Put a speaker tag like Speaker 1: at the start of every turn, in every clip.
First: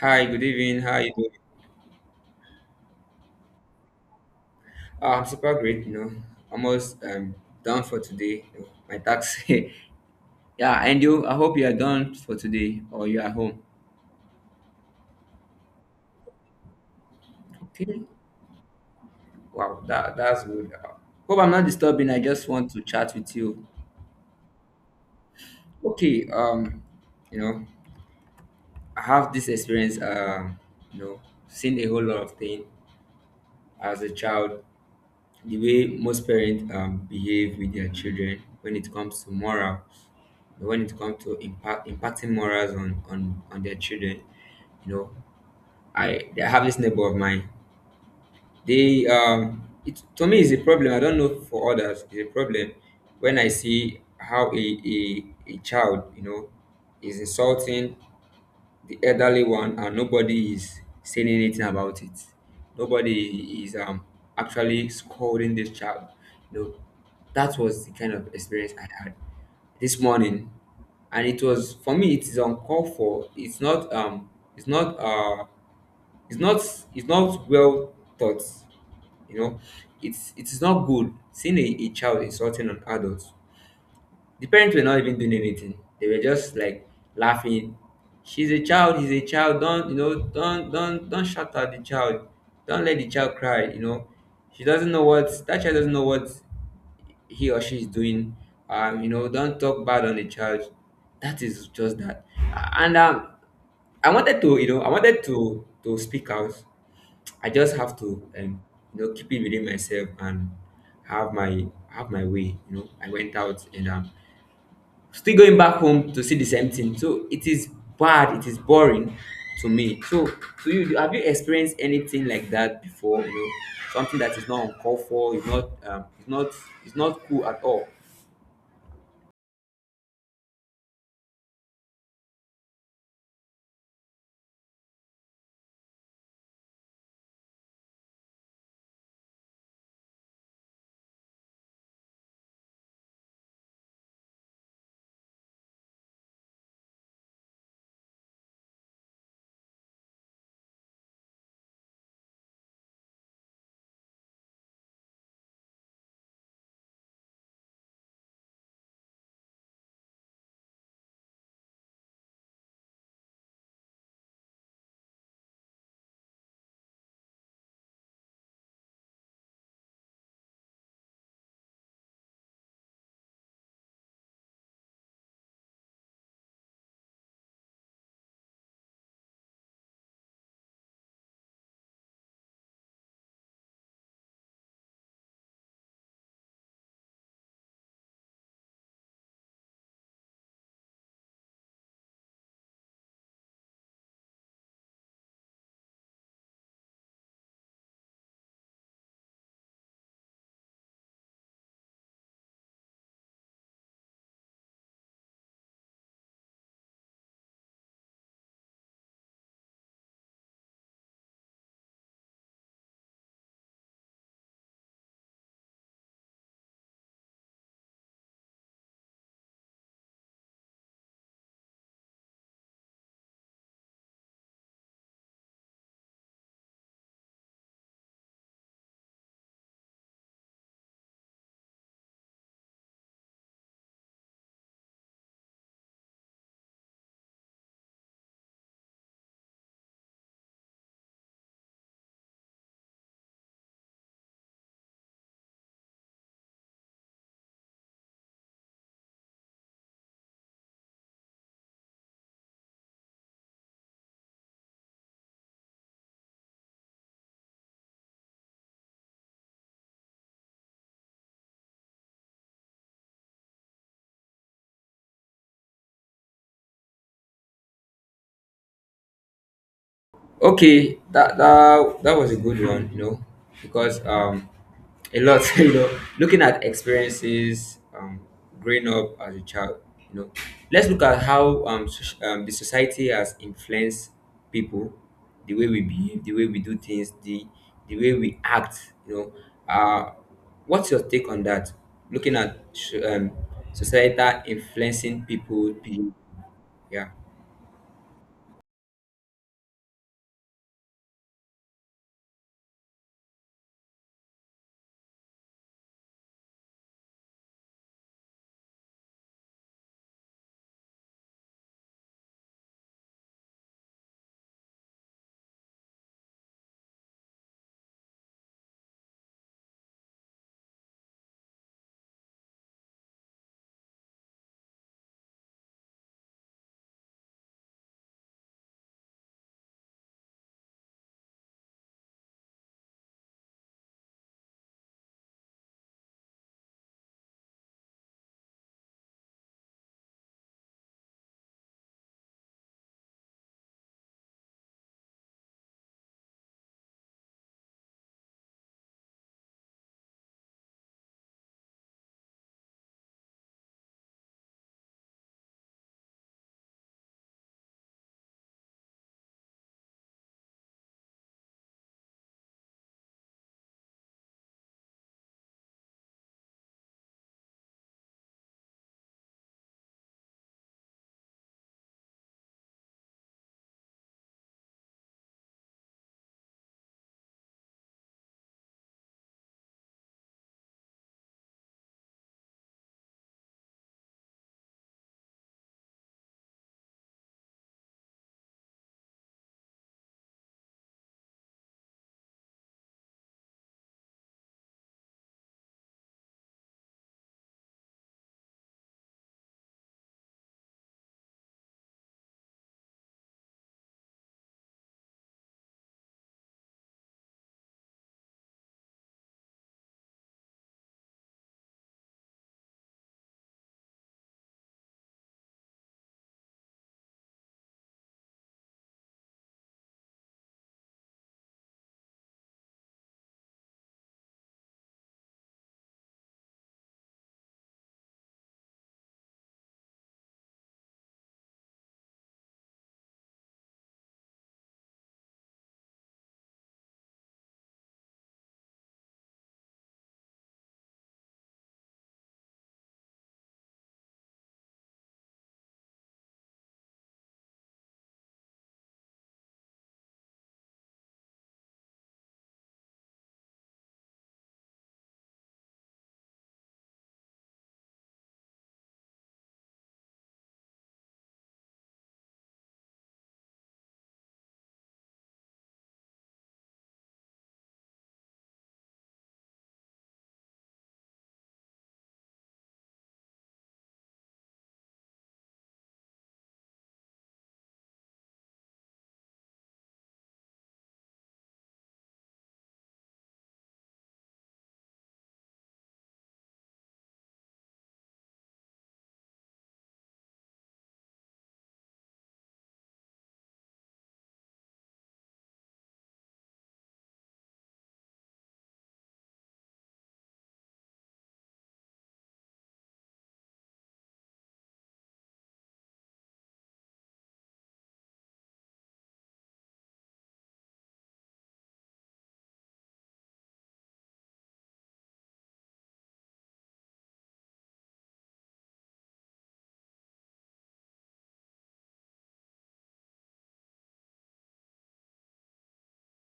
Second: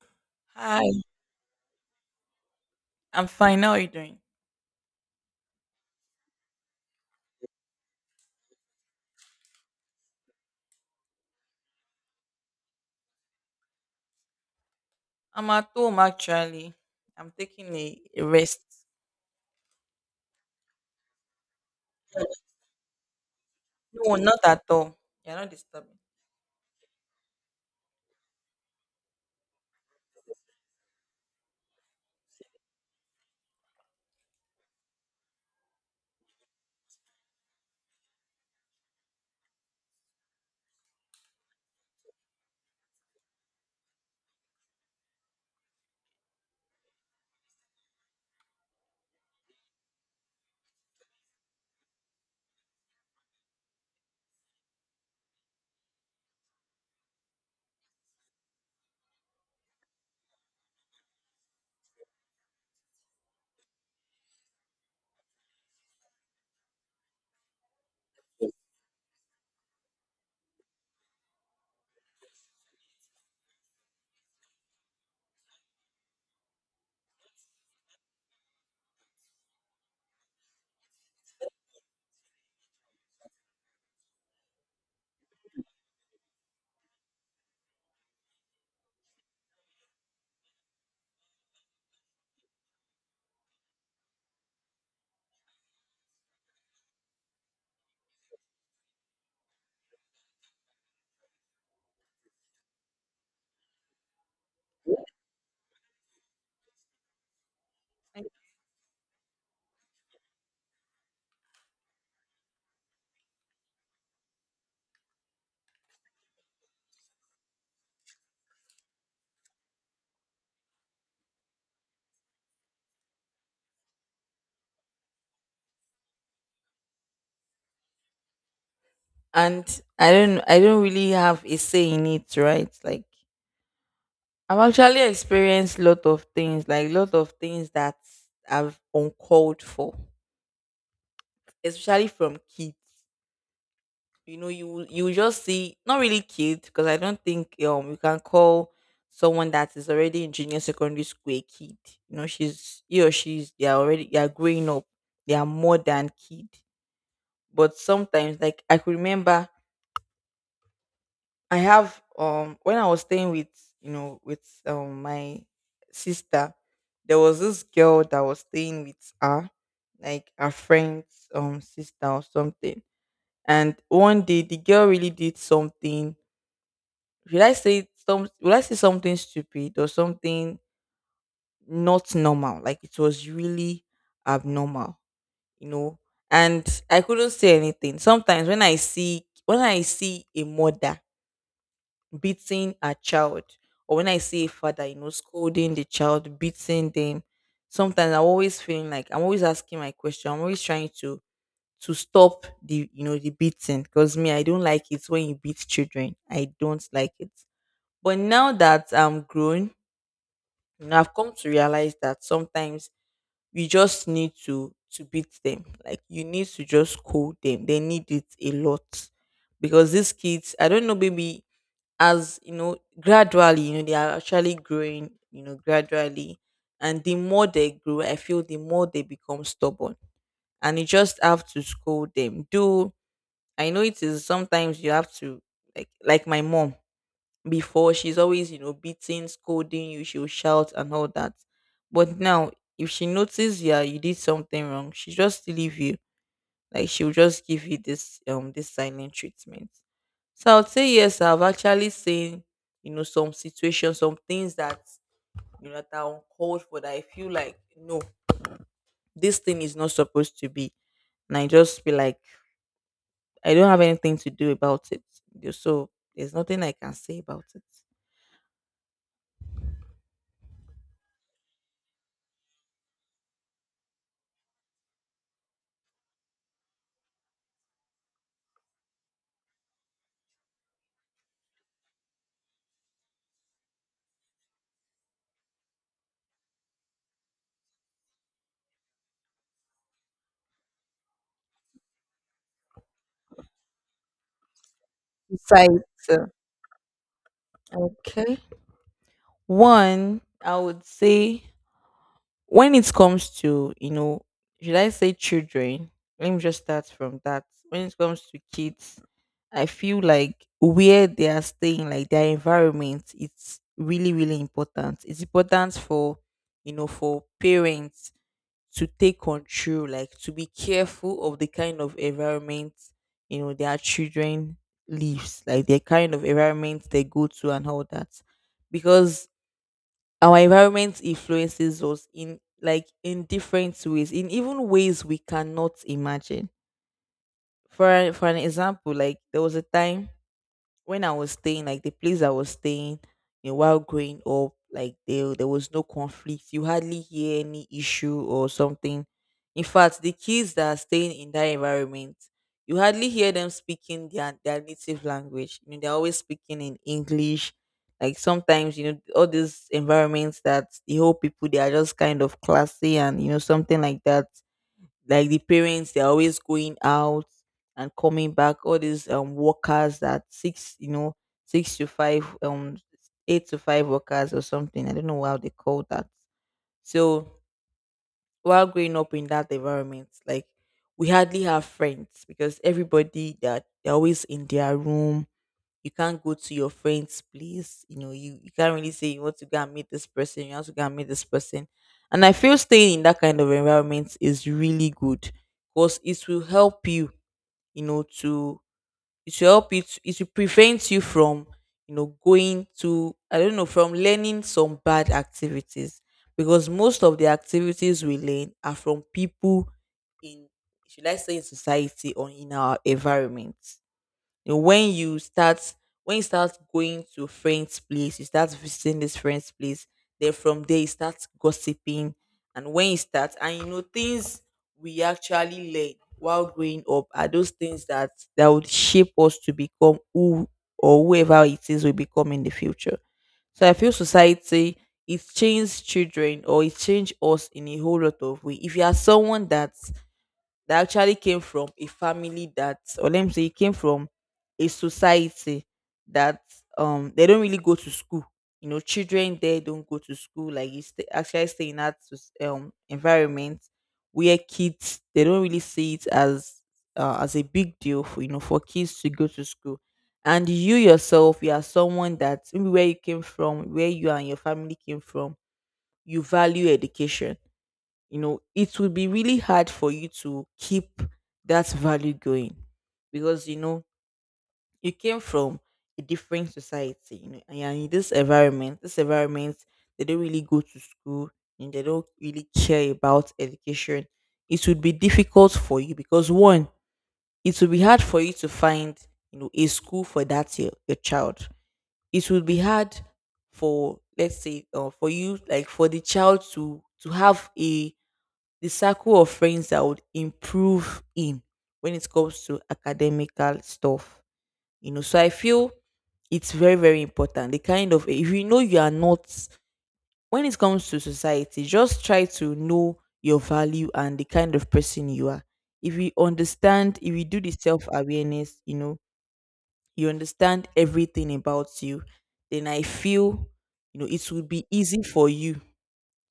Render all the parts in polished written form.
Speaker 1: Hi, good evening.
Speaker 2: Hi,
Speaker 1: How are you doing?
Speaker 2: I'm fine. How are you doing?
Speaker 1: I'm super great, you know. Almost done for today. My tax. Yeah, and you I hope you are done for today or you are home.
Speaker 2: I'm at home actually. I'm taking a,
Speaker 1: Okay.
Speaker 2: a rest.
Speaker 1: Wow, that's good. Hope I'm not disturbing. I just want to chat with you.
Speaker 2: No, not at all. You're not disturbing.
Speaker 1: Okay, you know, I have this experience, you know, seen a whole lot of things as a child, the way most parents behave with their children when it comes to moral. But when it comes to impacting morals on their children, you know, I have this neighbor of mine. They it to me is a problem. I don't know for others. It's a problem when I see how a child, is insulting the elderly one and nobody is saying anything about it. Nobody is actually scolding this child. You know, that was the kind of experience I had this morning. And it was for me it is uncalled for. It's not uh it's not it's not well thought, you know. It is not good seeing a child insulting an adult. The parents were not even doing anything. They were just like laughing. She's a child, he's a child. Don't you know, don't shout at the child. Don't let the child cry, you know. She doesn't know what That child doesn't know what he or she is doing. Don't talk bad on the child. That is just that. And I wanted to, you know, I wanted to speak out. I just have to, you know, keep it within myself and have my way. You know, I went out and still going back home to see the same thing. So it is bad, it is boring to me. So to you, have you experienced anything like that before? You know, something that is not uncalled for, is not cool at all.
Speaker 2: And I don't really have a say in it, right? Like I've actually experienced lot of things, like lot of things that I've uncalled for, especially from kids. You know you just see not really kid because I don't think you can call someone that is already in junior secondary school a kid. You know she's he or she's they are already they are growing up. They are more than kid. But sometimes like I could remember I have when I was staying with you know with my sister, there was this girl that was staying with her, like her friend's sister or something. And one day the girl really did something. Should I say some will I say something stupid or something not normal? Like it was really abnormal, you know? And I couldn't say anything. Sometimes when I see a mother beating a child, or when I see a father, you know, scolding the child, beating them, sometimes I'm always feeling like I'm always asking my question. I'm always trying to stop the you know the beating because me I don't like it when you beat children. I don't like it. But now that I'm grown, you know, I've come to realize that sometimes you just need to beat them. Like you need to just call them. They need it a lot because these kids, I don't know, maybe as you know, gradually, you know, they are actually growing. You know, gradually, and the more they grow, I feel the more they become stubborn, and you just have to scold them. Do I know it is sometimes you have to like my mom, before she's always you know beating scolding you, she'll shout and all that. But now if she notices, yeah, you did something wrong, she just leave you, like she'll just give you this this silent treatment. So I'd say yes, I've actually seen, you know, some situations, some things that, you know, that are uncalled for, that I feel like no, this thing is not supposed to be, and I just feel like I don't have anything to do about it. So there's nothing I can say about it
Speaker 1: Okay, that was a good one, you know, because a lot, you know, looking at experiences growing up as a child, you know, let's look at how the society has influenced people, the way we behave, the way we do things, the way we act, you know. Uh, what's your take on that? Looking at societal influencing people,
Speaker 2: besides
Speaker 1: behavior,
Speaker 2: uh,
Speaker 1: yeah.
Speaker 2: okay. One, I would say when it comes to, you know, should I say children? Let me just start from that. When it comes to kids, I feel like where they are staying, like their environment, it's really, really important. It's important for, you know, for parents to take control, like to be careful of the kind of environment, you know, their children lives, like the kind of environment they go to and all that, because our environment influences us in like in different ways, in even ways we cannot imagine. For an example, like there was a time when I was staying, like the place I was staying, you know, while growing up, like there was no conflict. You hardly hear any issue or something. In fact, the kids that are staying in that environment, you hardly hear them speaking their native language. You know, they're always speaking in English. Like sometimes, you know, all these environments that the whole people they are just kind of classy and you know, something like that, like the parents, they're always going out and coming back, all these workers that six you know six to five eight to five workers or something, I don't know how they call that. So while growing up in that environment, like we hardly have friends because everybody that they're always in their room. You can't go to your friend's place. You know, you can't really say you want to go and meet this person, you want to go and meet this person. And I feel staying in that kind of environment is really good because it will help you, you know, to it will help you to it will prevent you from, you know, going to I don't know, from learning some bad activities. Because most of the activities we learn are from people in, should I say in society or in our environment. You know, when you start going to friends' place, you start visiting this friend's place, then from there you start gossiping. And when you start, and you know, things we actually learn while growing up are those things that would shape us to become who or whoever it is we become in the future. So I feel society, it changed children, or it changed us in a whole lot of way. If you are someone that actually came from a family that, or let me say it came from a society that they don't really go to school, you know, children there don't go to school. Like you stay, actually stay in that environment where kids, they don't really see it as a big deal for, you know, for kids to go to school. And you yourself, you are someone that maybe where you came from, where you and your family came from, you value education. You know, it will be really hard for you to keep that value going because you know you came from a different society, you know, and you're in this environment. This environment, they don't really go to school and they don't really care about education. It would be difficult for you because one, it will be hard for you to find, you know, a school for that your child. It will be hard for, let's say for you, like for the child to have a the circle of friends that I would improve in when it comes to academical stuff. You know, so I feel it's very, very important. The kind of if you know you are not, when it comes to society, just try to know your value and the kind of person you are. If you understand, if you do the self awareness, you know, you understand everything about you, then I feel, you know, it would be easy for you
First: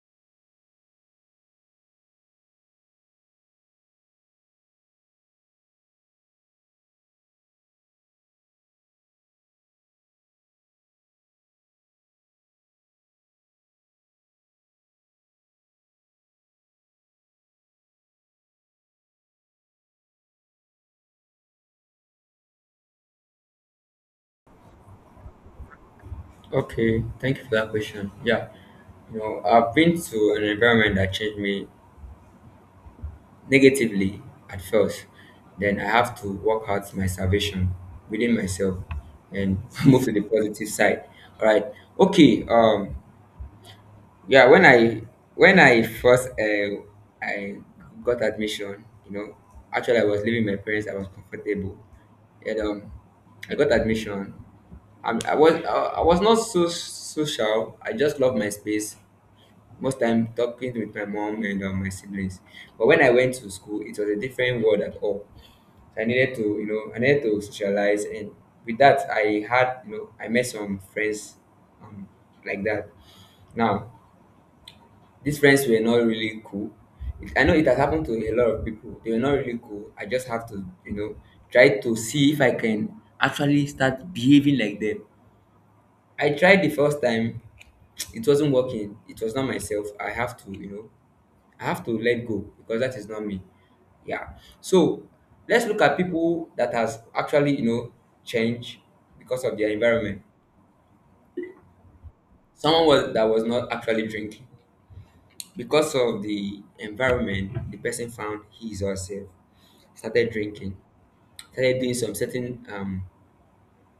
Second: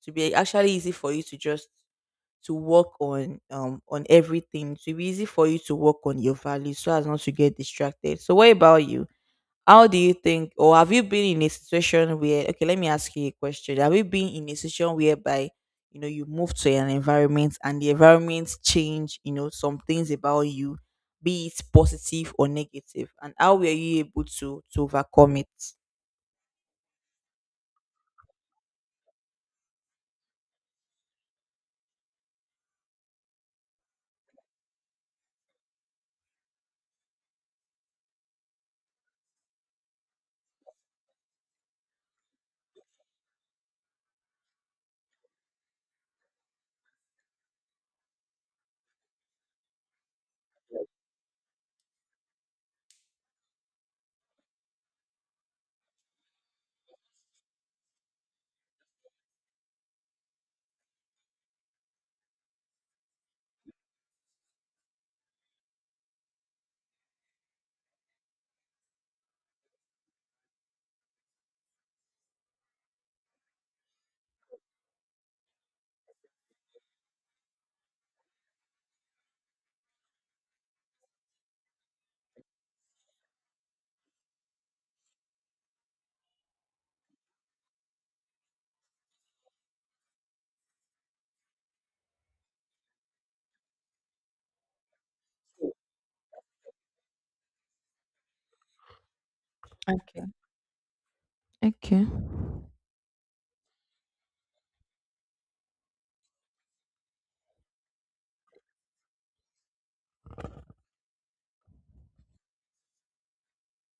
Speaker 2: to be actually easy for you to just to work on everything. It will be easy for you to work on your values so as not to get distracted. So what about you? How do you think, or have you been in a situation where, okay, let me ask you a question. Have you been in a situation whereby you know you move to an environment and the environment change, you know, some things about you, be it positive or negative, and how were you able to overcome it?
Speaker 1: Okay, thank you for that question. Yeah, you know, I've been to an environment that changed me negatively at first. Then I have to work out my salvation within myself and move to the positive side. All right. Okay. Yeah, when I first I got admission, you know, actually I was living with my parents. I was comfortable, and I got admission. I was I was not so social. I just loved my space. Most time talking with my mom and my siblings. But when I went to school, it was a different world at all. So I needed to, you know, I needed to socialize, and with that, I had, you know, I met some friends, um, like that. Now, these friends were not really cool. It, I know it has happened to a lot of people. They were not really cool. I just have to, you know, try to see if I can actually start behaving like them. I tried the first time, it wasn't working. It was not myself. I have to, you know, I have to let go because that is not me. Yeah. So let's look at people that has actually, you know, changed because of their environment.
Speaker 2: Okay. Okay.
Speaker 1: Someone was that was not actually drinking. Because of the environment, the person found his or herself, started drinking, started doing some certain um,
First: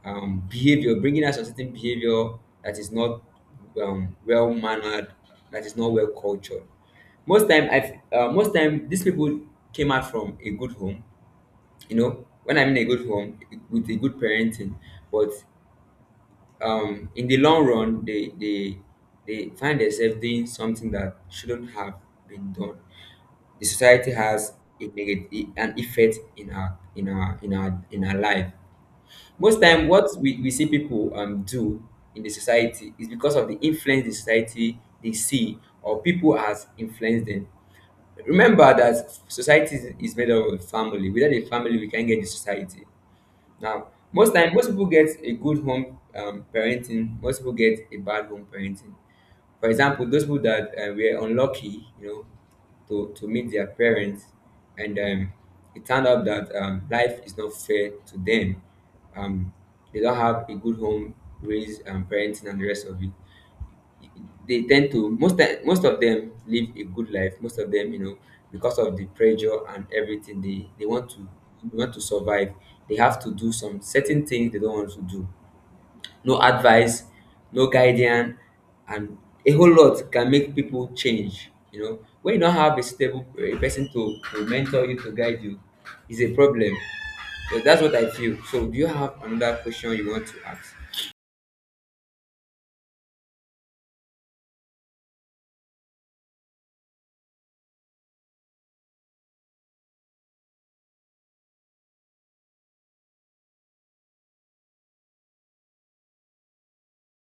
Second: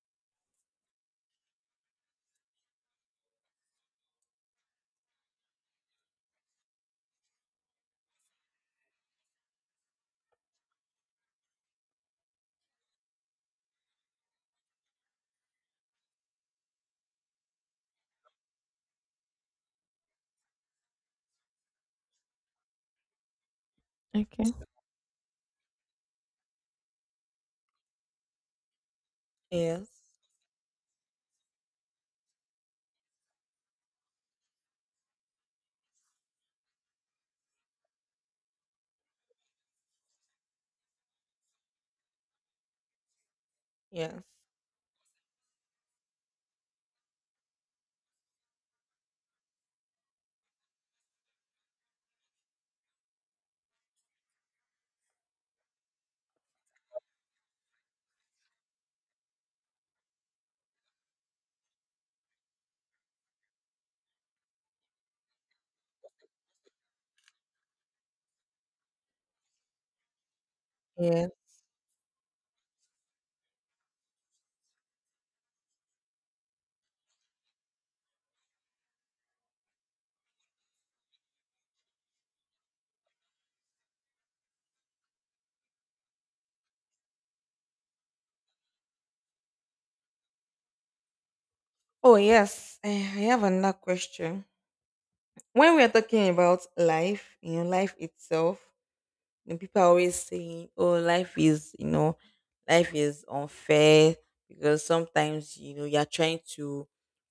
Speaker 1: um, behavior, bringing out some certain behavior that is not well mannered, that is not well cultured. Most time these people came out from a good home. You know, when I mean a good home, with a good parenting, but in the long run, they find themselves doing something that shouldn't have been done. The society
Speaker 2: Okay.
Speaker 1: has a negative an effect in our life. Most time
Speaker 2: Yes.
Speaker 1: what we see people do in the society is because of the influence the society they see or people has influenced them. Remember that society is made up of family. Without a family we can't get the society. Now,
Speaker 2: Yes.
Speaker 1: most time, most people get a good home parenting. Most people get a bad home parenting. For example, those people that were unlucky, you know, to meet their parents, and it turned out that life is not fair to them. Um, they don't have a good home, raise, and parenting, and the rest of it. They tend to most of them live a good life. Most of them, you know, because of the pressure and everything,
Speaker 2: Yeah.
Speaker 1: they want to survive. They have to do some certain things they don't want to do. No advice, no guidance, and a whole lot can make people change. You know, when you don't have a stable a person to mentor you to guide you, is a problem. So that's what I feel. So do you have another question you want to ask?
Speaker 2: Oh yes, eh, I have another question. When we are talking about life, you know, life itself, you know, people are always saying, "Oh, life is, you know, life is unfair," because sometimes you know you are trying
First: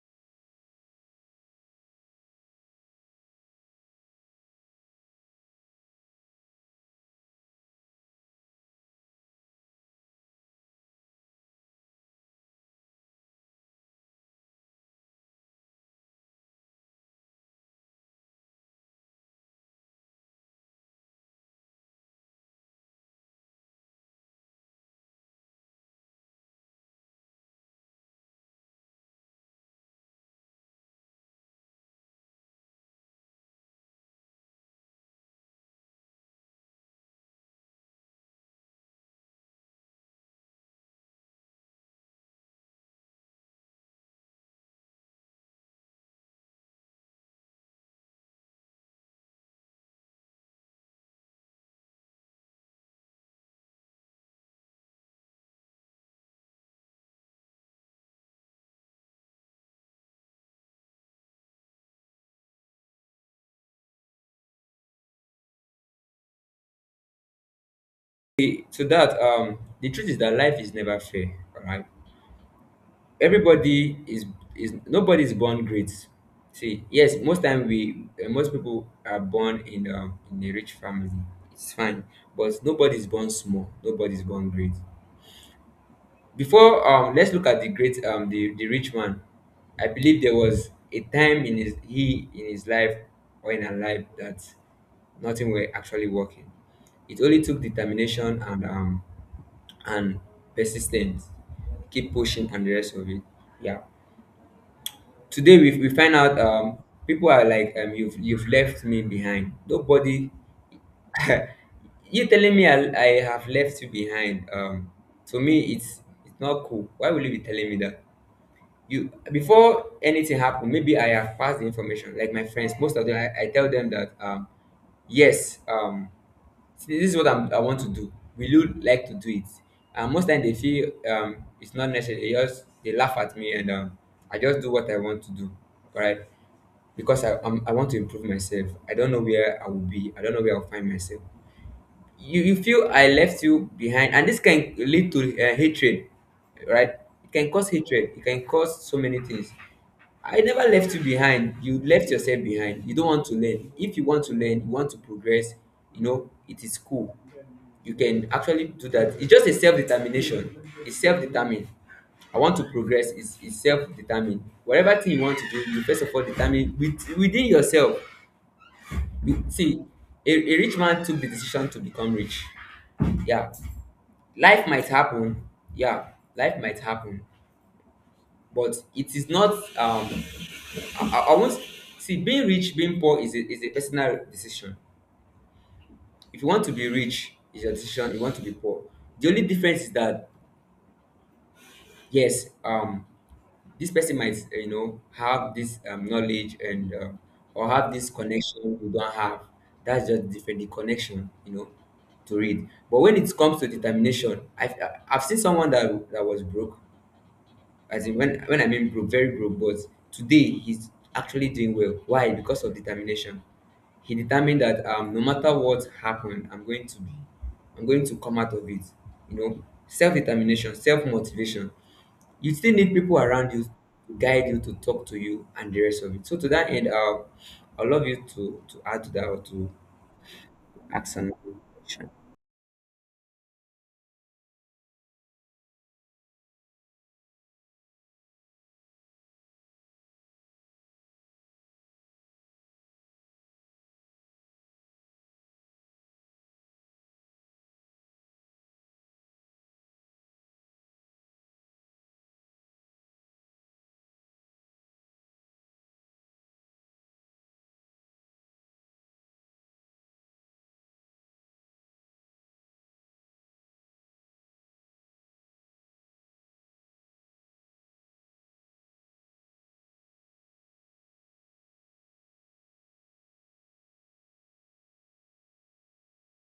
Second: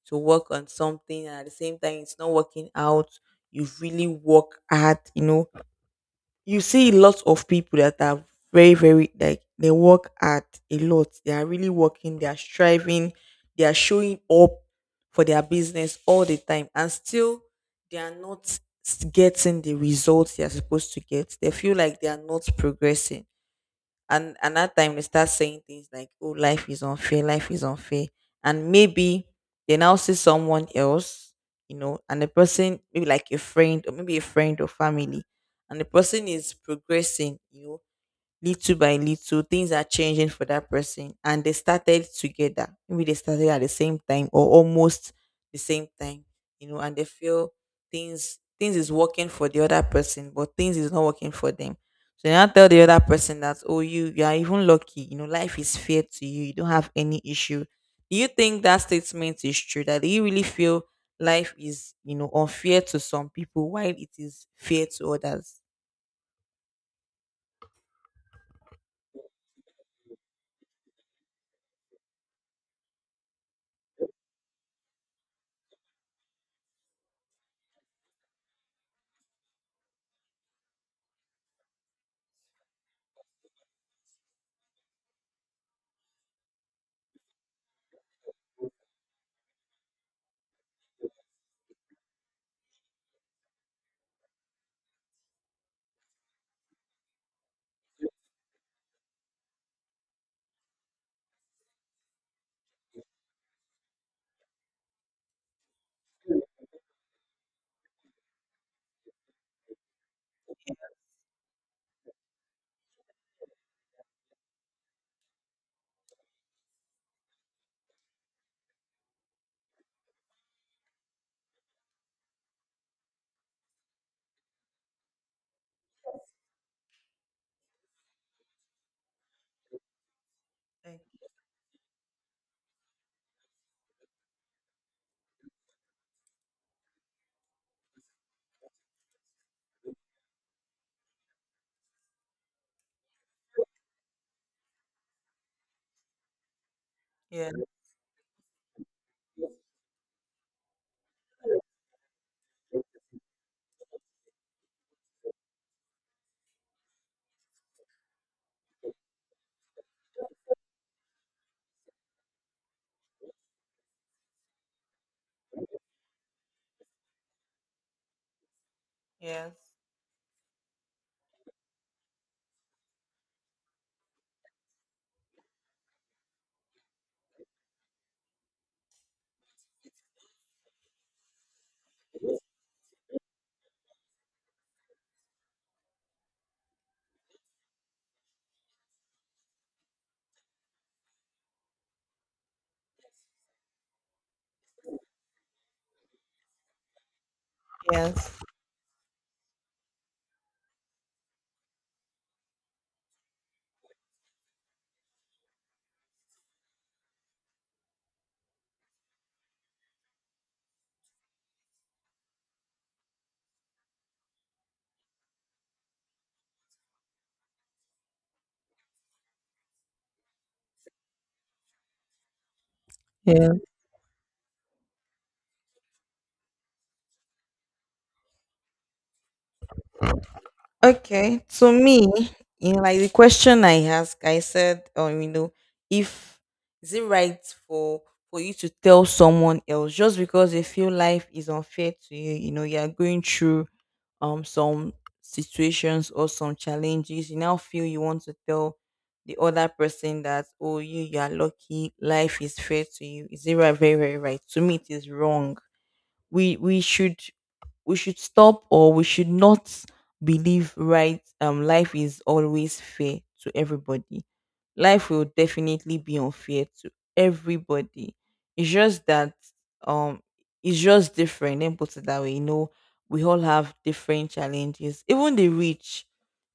Speaker 2: to work on something and at the same time it's not working out. You've really worked hard, you know, you see lots of people that are very very like they work at a lot, they are really working, they are striving, they are showing up for their business all the time, and still they are not getting the results they are supposed to get. They feel like they are not progressing, and that time they start saying things like, "Oh, life is unfair, life is unfair." And maybe they now see someone else, you know, and the person, maybe like a friend, or maybe a friend or family, and the person is progressing, you know, little by little things are changing for that person, and they started together, maybe they started at the same time or almost the same time, you know, and they feel things is working for the other person but things is not working for them. So they now tell the other person that, "Oh, you are even lucky, you know, life is fair to you, you don't have any issue." Do you think that statement is true? That do you really feel life is, you know, unfair to some people while it is fair to others?
Speaker 1: To that, the truth is that life is never fair, all right? everybody is Nobody is born great. See yes, most time we most people are born in a rich family. It's fine. But nobody is born small, nobody is born great. Before let's look at the great the rich man. I believe there was a time in his he in his life or in her life that nothing were actually working. It only took determination and and persistence, keep pushing and the rest of it. Yeah, today we find out people are like you've left me behind nobody. You telling me I have left you behind. To me it's not cool. Why will you be telling me that? You Before anything happen, maybe I have passed the information. Like my friends, most of them I tell them that yes um see, this is what I want to do. Will you like to do it? And most time they feel
Speaker 2: Thank
Speaker 1: it's not necessary. They just they laugh at me and I just do what I want to do. All right, because I want to improve myself. I don't know where I will be. I don't know where I'll find myself. You feel I left you behind, and this can lead to hatred, right? It
Speaker 2: you.
Speaker 1: can
Speaker 2: Yeah.
Speaker 1: cause hatred. It can cause so many things. I never left you behind. You left yourself behind. You don't want to learn. If you want to learn, you want to progress. You know, it is cool. You can actually do that. It's just a self determination. It's self determined. I want to progress is self determined. Whatever thing you want to do, you first of all determine within yourself. You,
Speaker 2: Yes.
Speaker 1: see, a rich man took the decision to become rich. Yeah, life might happen. Yeah, life might happen. But it is not I won't. See, being rich, being poor, is is a personal decision. If you want to be rich is your decision, you want to be poor. The only difference is that yes um this person might you know, have this knowledge and or have this
Speaker 2: Yes.
Speaker 1: connection you don't have. That's just different, the connection, you know, to read. But when it comes to determination, I've seen someone that that was broke. As in when I mean broke, very broke, but today he's actually doing well. Why? Because of determination. He determined that no matter what happened, I'm going to come out of it. You know, self determination, self motivation. You still need people
Speaker 2: Yeah.
Speaker 1: around you to guide you, to talk to you, and the rest of it. So to that end, I'd love you to add to that or to ask another
Speaker 2: Okay. To me,
Speaker 1: question.
Speaker 2: in like the question I asked, I said, you know, if is it right for for you to tell someone else just because they feel life is unfair to you, you know, you are going through some situations or some challenges, you now feel you want to tell the other person that, "Oh, you are lucky, life is fair to you." Is it right, very, very right? To me it is wrong. We should we should stop, or we should not believe, right? Life is always fair to everybody. Life will definitely be unfair to everybody. It's just that um it's just different, and put it that way, you know. We all have different challenges. Even the rich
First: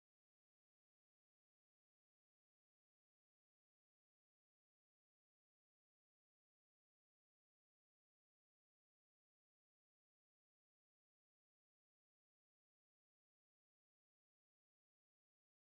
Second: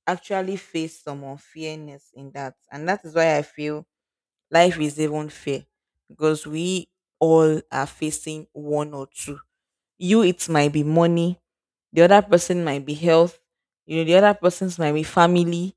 Speaker 2: actually face some unfairness in that, and that is why I feel life is even fair, because we all are facing one or two. You, it might be money. The other person might be health. You know, the other person's might be family.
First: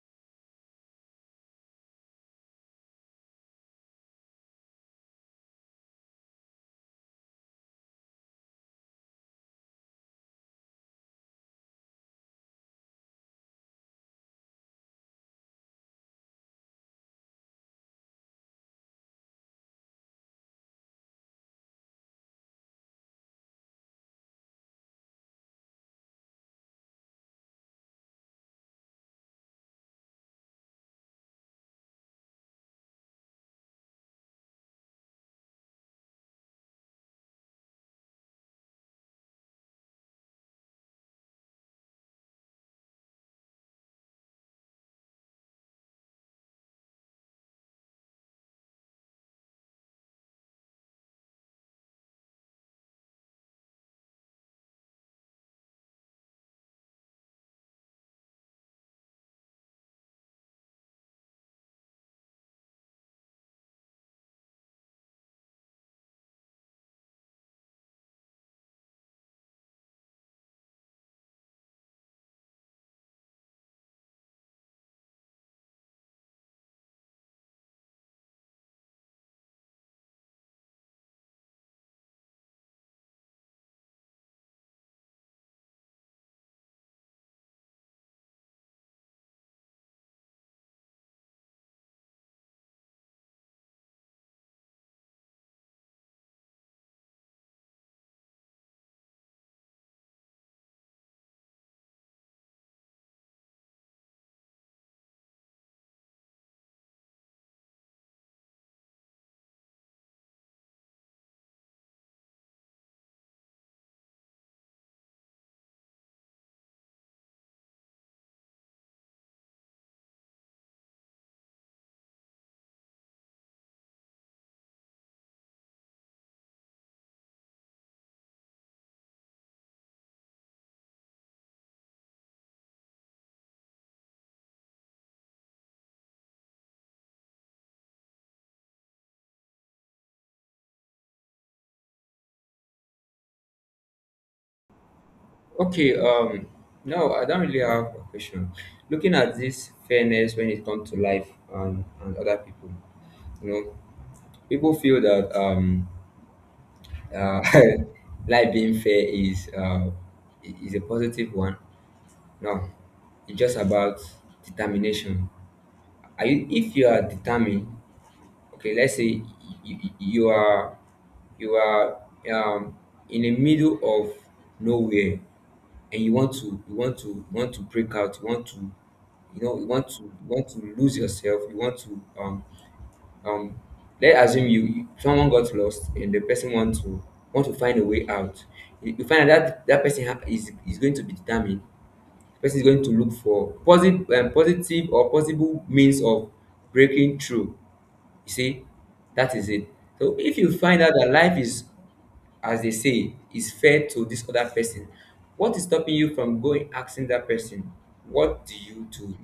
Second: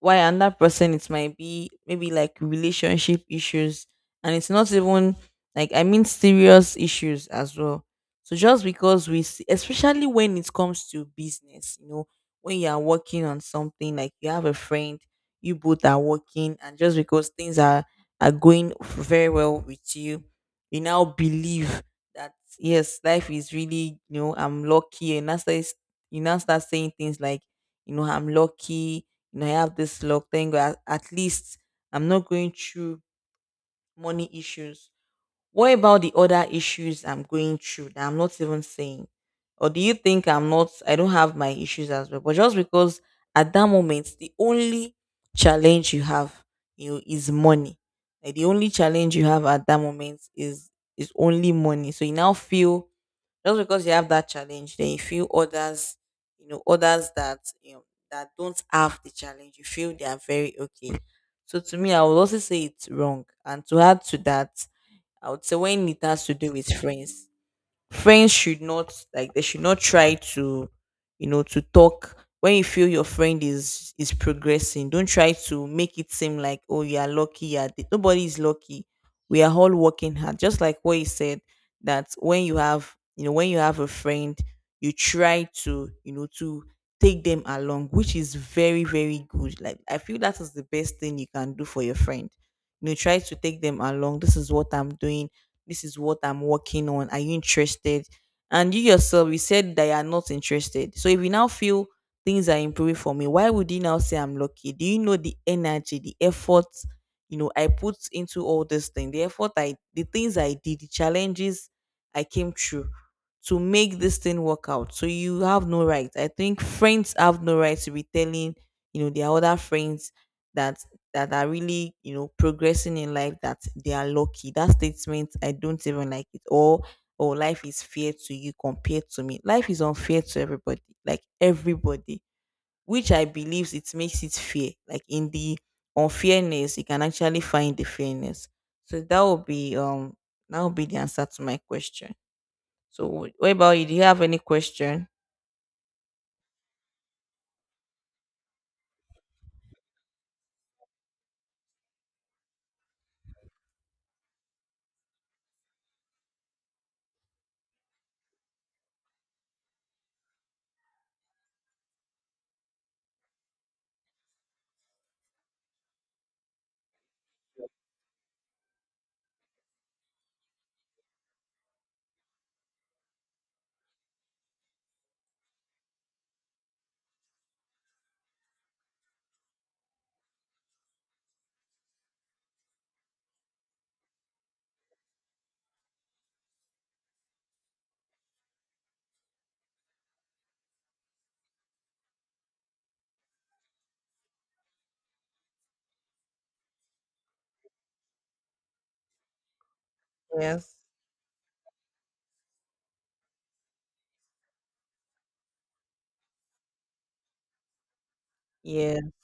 Speaker 2: Why another person, it might be maybe like relationship issues. And it's not even like, I mean, serious issues as well. So just because we, see, especially when it comes to business, you know, when you are working on something, like you have a friend, you both are working, and just because things are going very well with you, you now believe that yes, life is really, you know, I'm lucky. And that's says you now start saying things like, you know, I'm lucky, you know, I have this luck. Thank God at least I'm not going through money issues. What about the other issues I'm going through that I'm not even saying? Or do you think I don't have my issues as well? But just because at that moment the only challenge you have, you know, is money. Like the only challenge you have at that moment is only money. So you now feel, just because you have that challenge, then you feel others, you know, others that you know that don't have the challenge, you feel they are very okay. So to me, I would also say it's wrong. And to add to that, I would say when it has to do with friends, friends should not, like they should not try to, you know, to talk. When you feel your friend is progressing, don't try to make it seem like, oh, you are lucky. Nobody is lucky. We are all working hard. Just like what you said, that when you have, you know, when you have a friend, you try to, you know, to take them along, which is very, very good. Like I feel that is the best thing you can do for your friend. You know, try to take them along. This is what I'm doing, this is what I'm working on. Are you interested? And you yourself, you said that you are not interested. So if you now feel things are improving for me, why would you now say I'm lucky? Do you know the energy, the effort, you know, I put into all this thing, the effort the things I did, the challenges I came through to make this thing work out. So you have no right. I think friends have no right to be telling, you know, their other friends that that are really, you know, progressing in life that they are lucky. That statement, I don't even like it. Or, oh, life is fair to you compared to me. Life is unfair to everybody, like everybody, which I believe it makes it fair. Like in the unfairness, you can actually find the fairness. So that would be the answer to my question. So what about you? Do you have any question?
Speaker 1: Okay, no, I don't really have a question. Looking at this fairness when it comes to life and other people, you know, people feel that uh, life being fair is is a positive one. No, it's just about determination. Are you if you are determined? Okay, let's say you, you are um, in the middle of nowhere and you want to break out. You want to lose yourself. You want to um let's assume someone got lost and the person want to find a way out. You find out that is going to be determined. The person is going to look for positive or possible means of breaking through. You see, that is it. So if you
Speaker 2: Yes.
Speaker 1: find out that life is, as they say, is fair to this other person, what is stopping you from going asking that person, what do you
Speaker 2: Yeah.
Speaker 1: do?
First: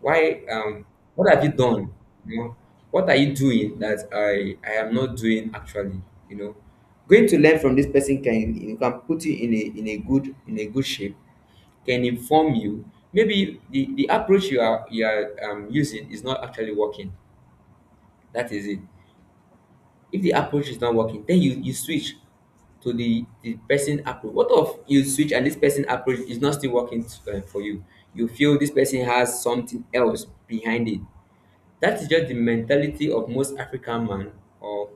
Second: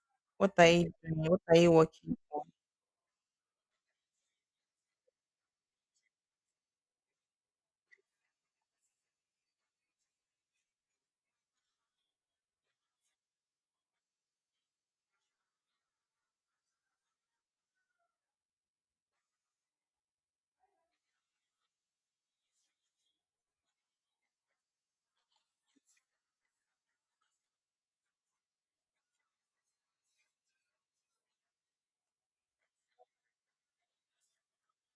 Speaker 1: Why?
Speaker 2: What are you doing?
Speaker 1: What
Speaker 2: What
Speaker 1: have you
Speaker 2: are you
Speaker 1: done?
Speaker 2: working?
Speaker 1: You know, what are you doing that I am not doing actually? You know, going to learn from this person can you can put you in a good shape, can inform you. Maybe the approach you are using is not actually working. That is it. If the approach is not working, then you switch to the person approach. What if you switch and this person approach is not still working to, for you, you feel this person has something else behind it. That is just the mentality of most African man, or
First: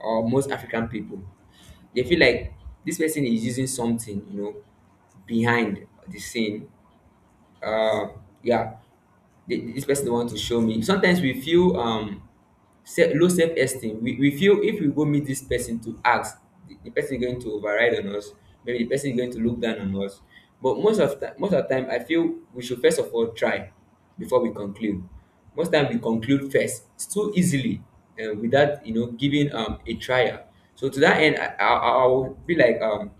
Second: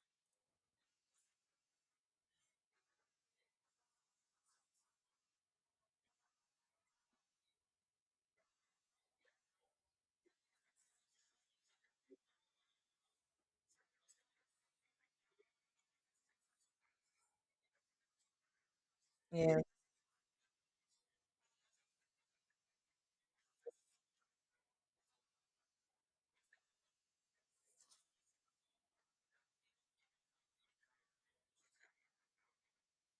Speaker 1: or most African people. They feel like this person is using something, you know, behind the scene. uh, yeah, this person want to show me. Sometimes we feel low self esteem. We feel if we go meet this person to ask, the person is going to override on us. Maybe the person is going to look
Speaker 2: Yeah.
Speaker 1: down on us. But most of the time, I feel we should first of all try before we conclude. Most time we conclude first, it's too easily, without, you know, giving a trial. So to that end, I will be like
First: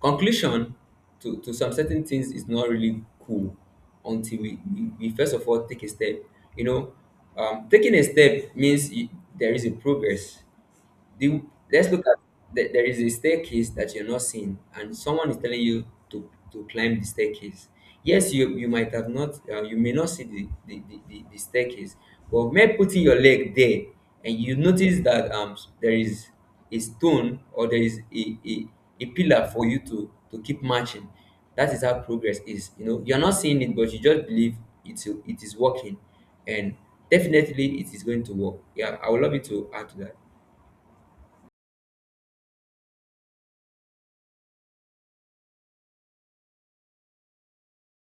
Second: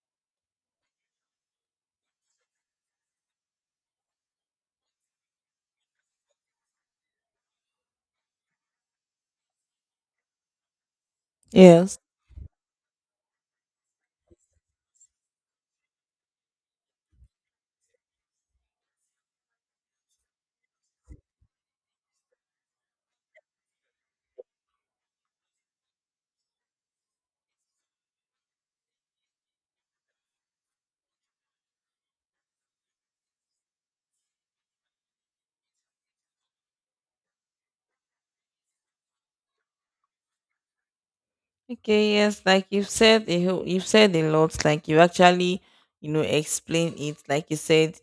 Speaker 1: conclusion to some certain things is not really cool until we first of all take a step, you know. Taking a step means you, there is a progress. the, let's
Speaker 2: Yes.
Speaker 1: look at the, there is a staircase that you're not seeing, and someone is telling you to climb the staircase. Yes, you might have not, you may not see the staircase, but maybe putting your leg there, and you notice that there is a stone or there is a pillar for you to keep marching. That is how progress is. You know, you're not seeing it, but you just believe it is working, and definitely it is going to work. Yeah, I would love you to add to that.
Speaker 2: Okay, yes, like you've said a whole, you've said a lot. Like you actually, you know, explain it. Like you said,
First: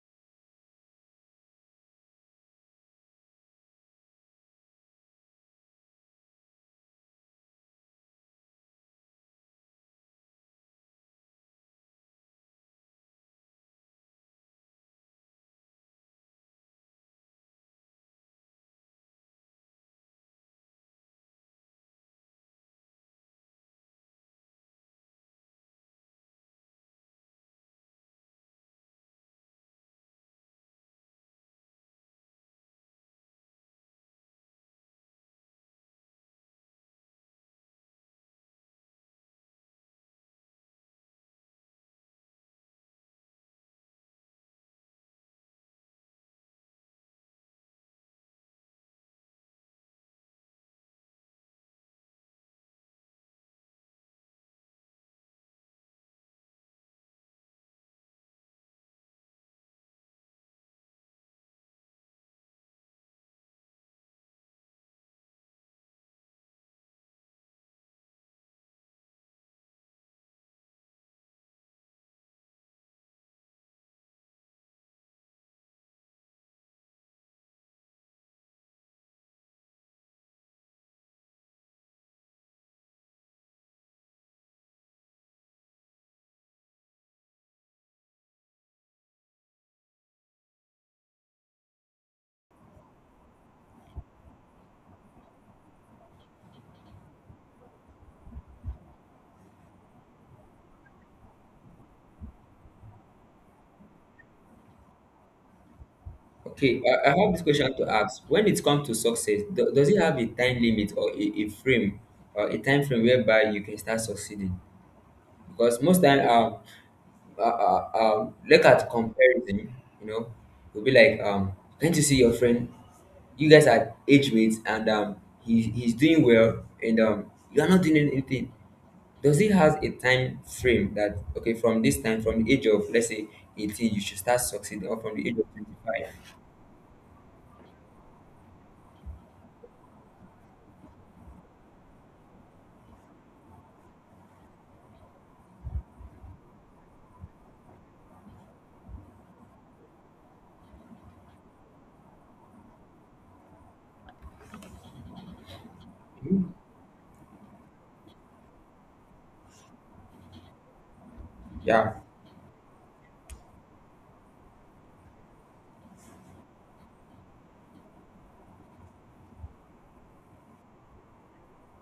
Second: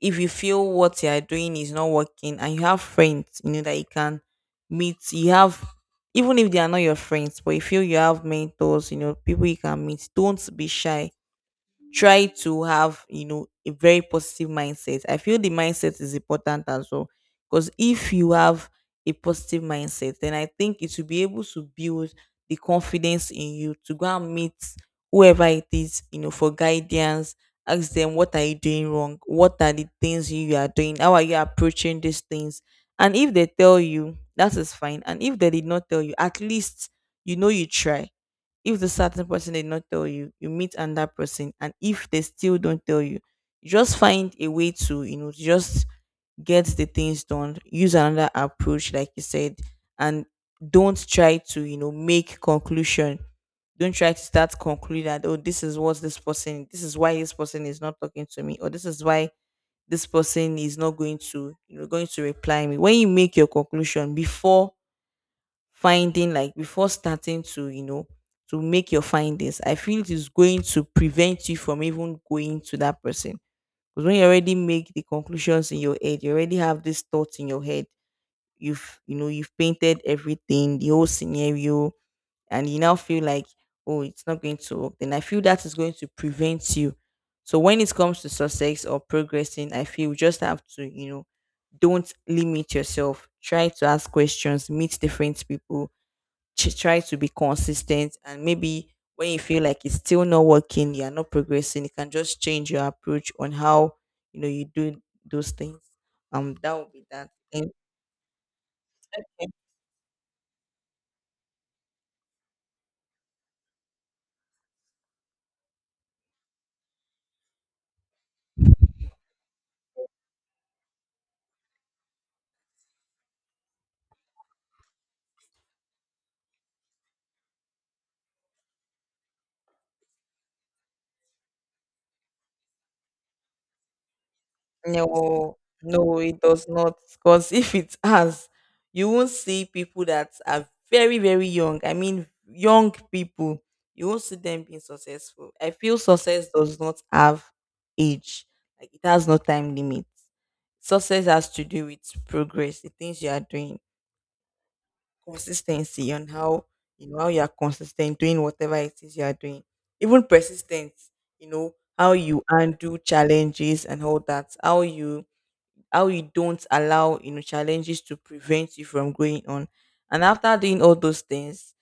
Speaker 2: if you feel what you are doing is not working, and you have friends, you know, that you can meet. You have, even if they are not your friends, but you feel you have mentors, you know, people you can meet. Don't be shy. Try to have, you know, a very positive mindset. I feel the mindset is important as well, because if you have a positive mindset, then I think it will be able to build the confidence in you to go and meet whoever it is, you know, for guidance. Ask them, what are you doing wrong? What are the things you are doing? How are you approaching these things? And if they tell you, that is fine. And if they did not tell you, at least, you know, you try. If the certain person did not tell you, you meet another person, and if they still don't tell you, you just find a way to, you know, just get the things done. Use another approach, like you said, and don't try to, you know, make conclusion. Don't try to start concluding that, oh, this is what this person, this is why this person is not talking to me, or this is why this person is not going to, you know, going to reply me. When you make your conclusion before finding, like before starting to, you know, to make your findings, I feel it is going to prevent you from even going to that person. Because when you already make the conclusions in your head, you already have these thoughts in your head, you've, you know, you've painted everything, the whole scenario, and you now feel like, oh, it's not going to work, then I feel that is going to prevent you. So when it comes to success or progressing, I feel you just have to, you know, don't limit yourself. Try to ask questions, meet different people, try to be consistent, and maybe when you feel like it's still not working, you're not progressing, you can just change your approach on how, you know, you do those things. That
Speaker 1: Okay,
Speaker 2: would be
Speaker 1: I
Speaker 2: that.
Speaker 1: have this
Speaker 2: Thank—
Speaker 1: question to ask. When it comes to success, does it have a time limit or a frame or a time frame whereby you can start succeeding? Because most time, look at comparison. You know, you'll be like, can't you see your friend? You guys are age mates, and he's doing well, and you are not doing anything. Does it has a time frame that okay, from this time, from the age of let's say 18, you should start succeeding, or from the age of
Speaker 2: No, no, it does not, because if it has, you won't see people that are very, very young, I mean, young people. You won't see them being successful. I feel success does not have age. Like it has no time limit. Success has to do with progress, the things you are doing, consistency, and
Speaker 1: 25?
Speaker 2: how, you know, how you are consistent doing whatever it is you are doing. Even persistence, you know,
Speaker 1: Yeah,
Speaker 2: how you undo challenges and all that, how you don't allow, you know, challenges to prevent you from going on. And after doing all those things,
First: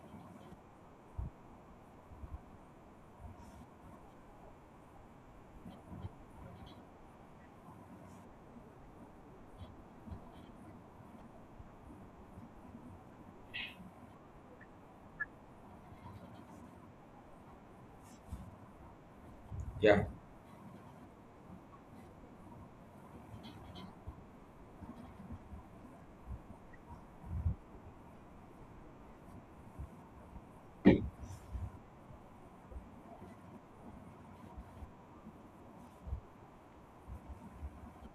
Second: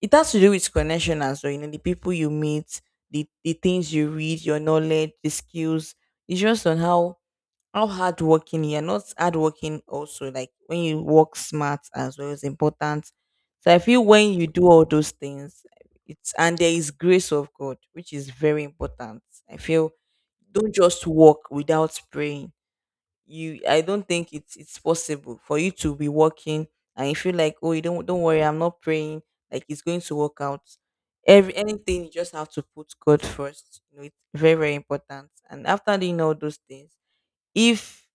Speaker 2: it has to do with connection as well, you know, the people you meet, the things you read, your knowledge, the skills. It's just on how hardworking you're not hardworking, also like when you work smart as well is important. So I feel when you do all those things, it's— and there is grace of God, which is very important, I feel.
Speaker 1: yeah.
Speaker 2: Don't just walk without praying. You I don't think it's possible for you to be working and you feel like, oh, you don't worry, I'm not praying, like it's going to work out. Every anything, you just have to put God first, you know. It's very, very important. And after doing all those things, if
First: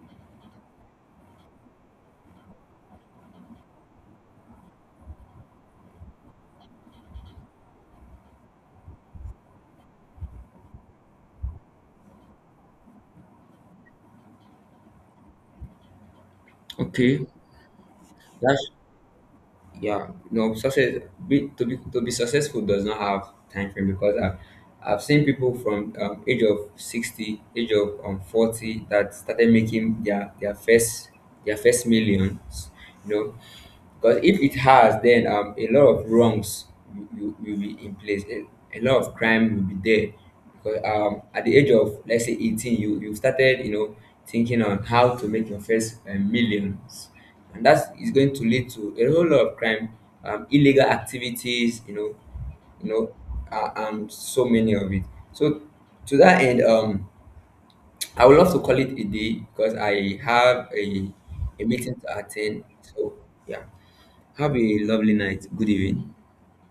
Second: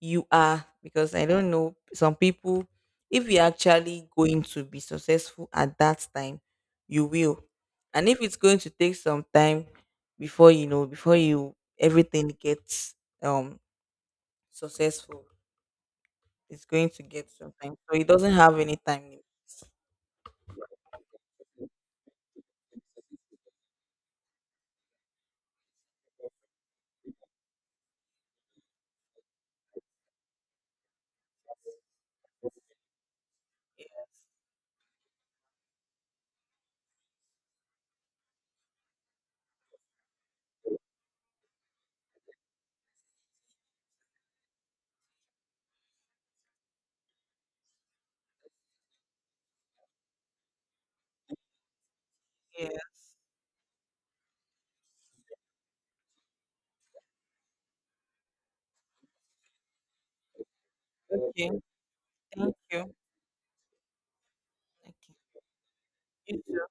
Speaker 2: you are, because I don't know some people, if you're actually going to be successful at that time, you will. And if it's going to take some time before, you know, before you everything gets um successful, it's going to
Speaker 1: Okay,
Speaker 2: get some time. So it doesn't have
Speaker 1: that's
Speaker 2: any time limit.
Speaker 1: yeah. No, success to be successful does not have time frame. Because I've seen people from age of 60, age of 40, that started making their first millions, you know. Because if it has, then a lot of wrongs will will be in place. A lot of crime will be there, because at the age of let's say 18, you started, you know, thinking on how to make your first millions, and that is going to lead to a whole lot of crime, illegal activities,
Speaker 2: Yes.
Speaker 1: you know, so many of it. So to that end, I would love to call it a day because I have
Speaker 2: Okay,
Speaker 1: a meeting to
Speaker 2: thank
Speaker 1: attend.
Speaker 2: you. Okay.
Speaker 1: So yeah, have a lovely
Speaker 2: You.
Speaker 1: night. Good evening.
Speaker 2: You too.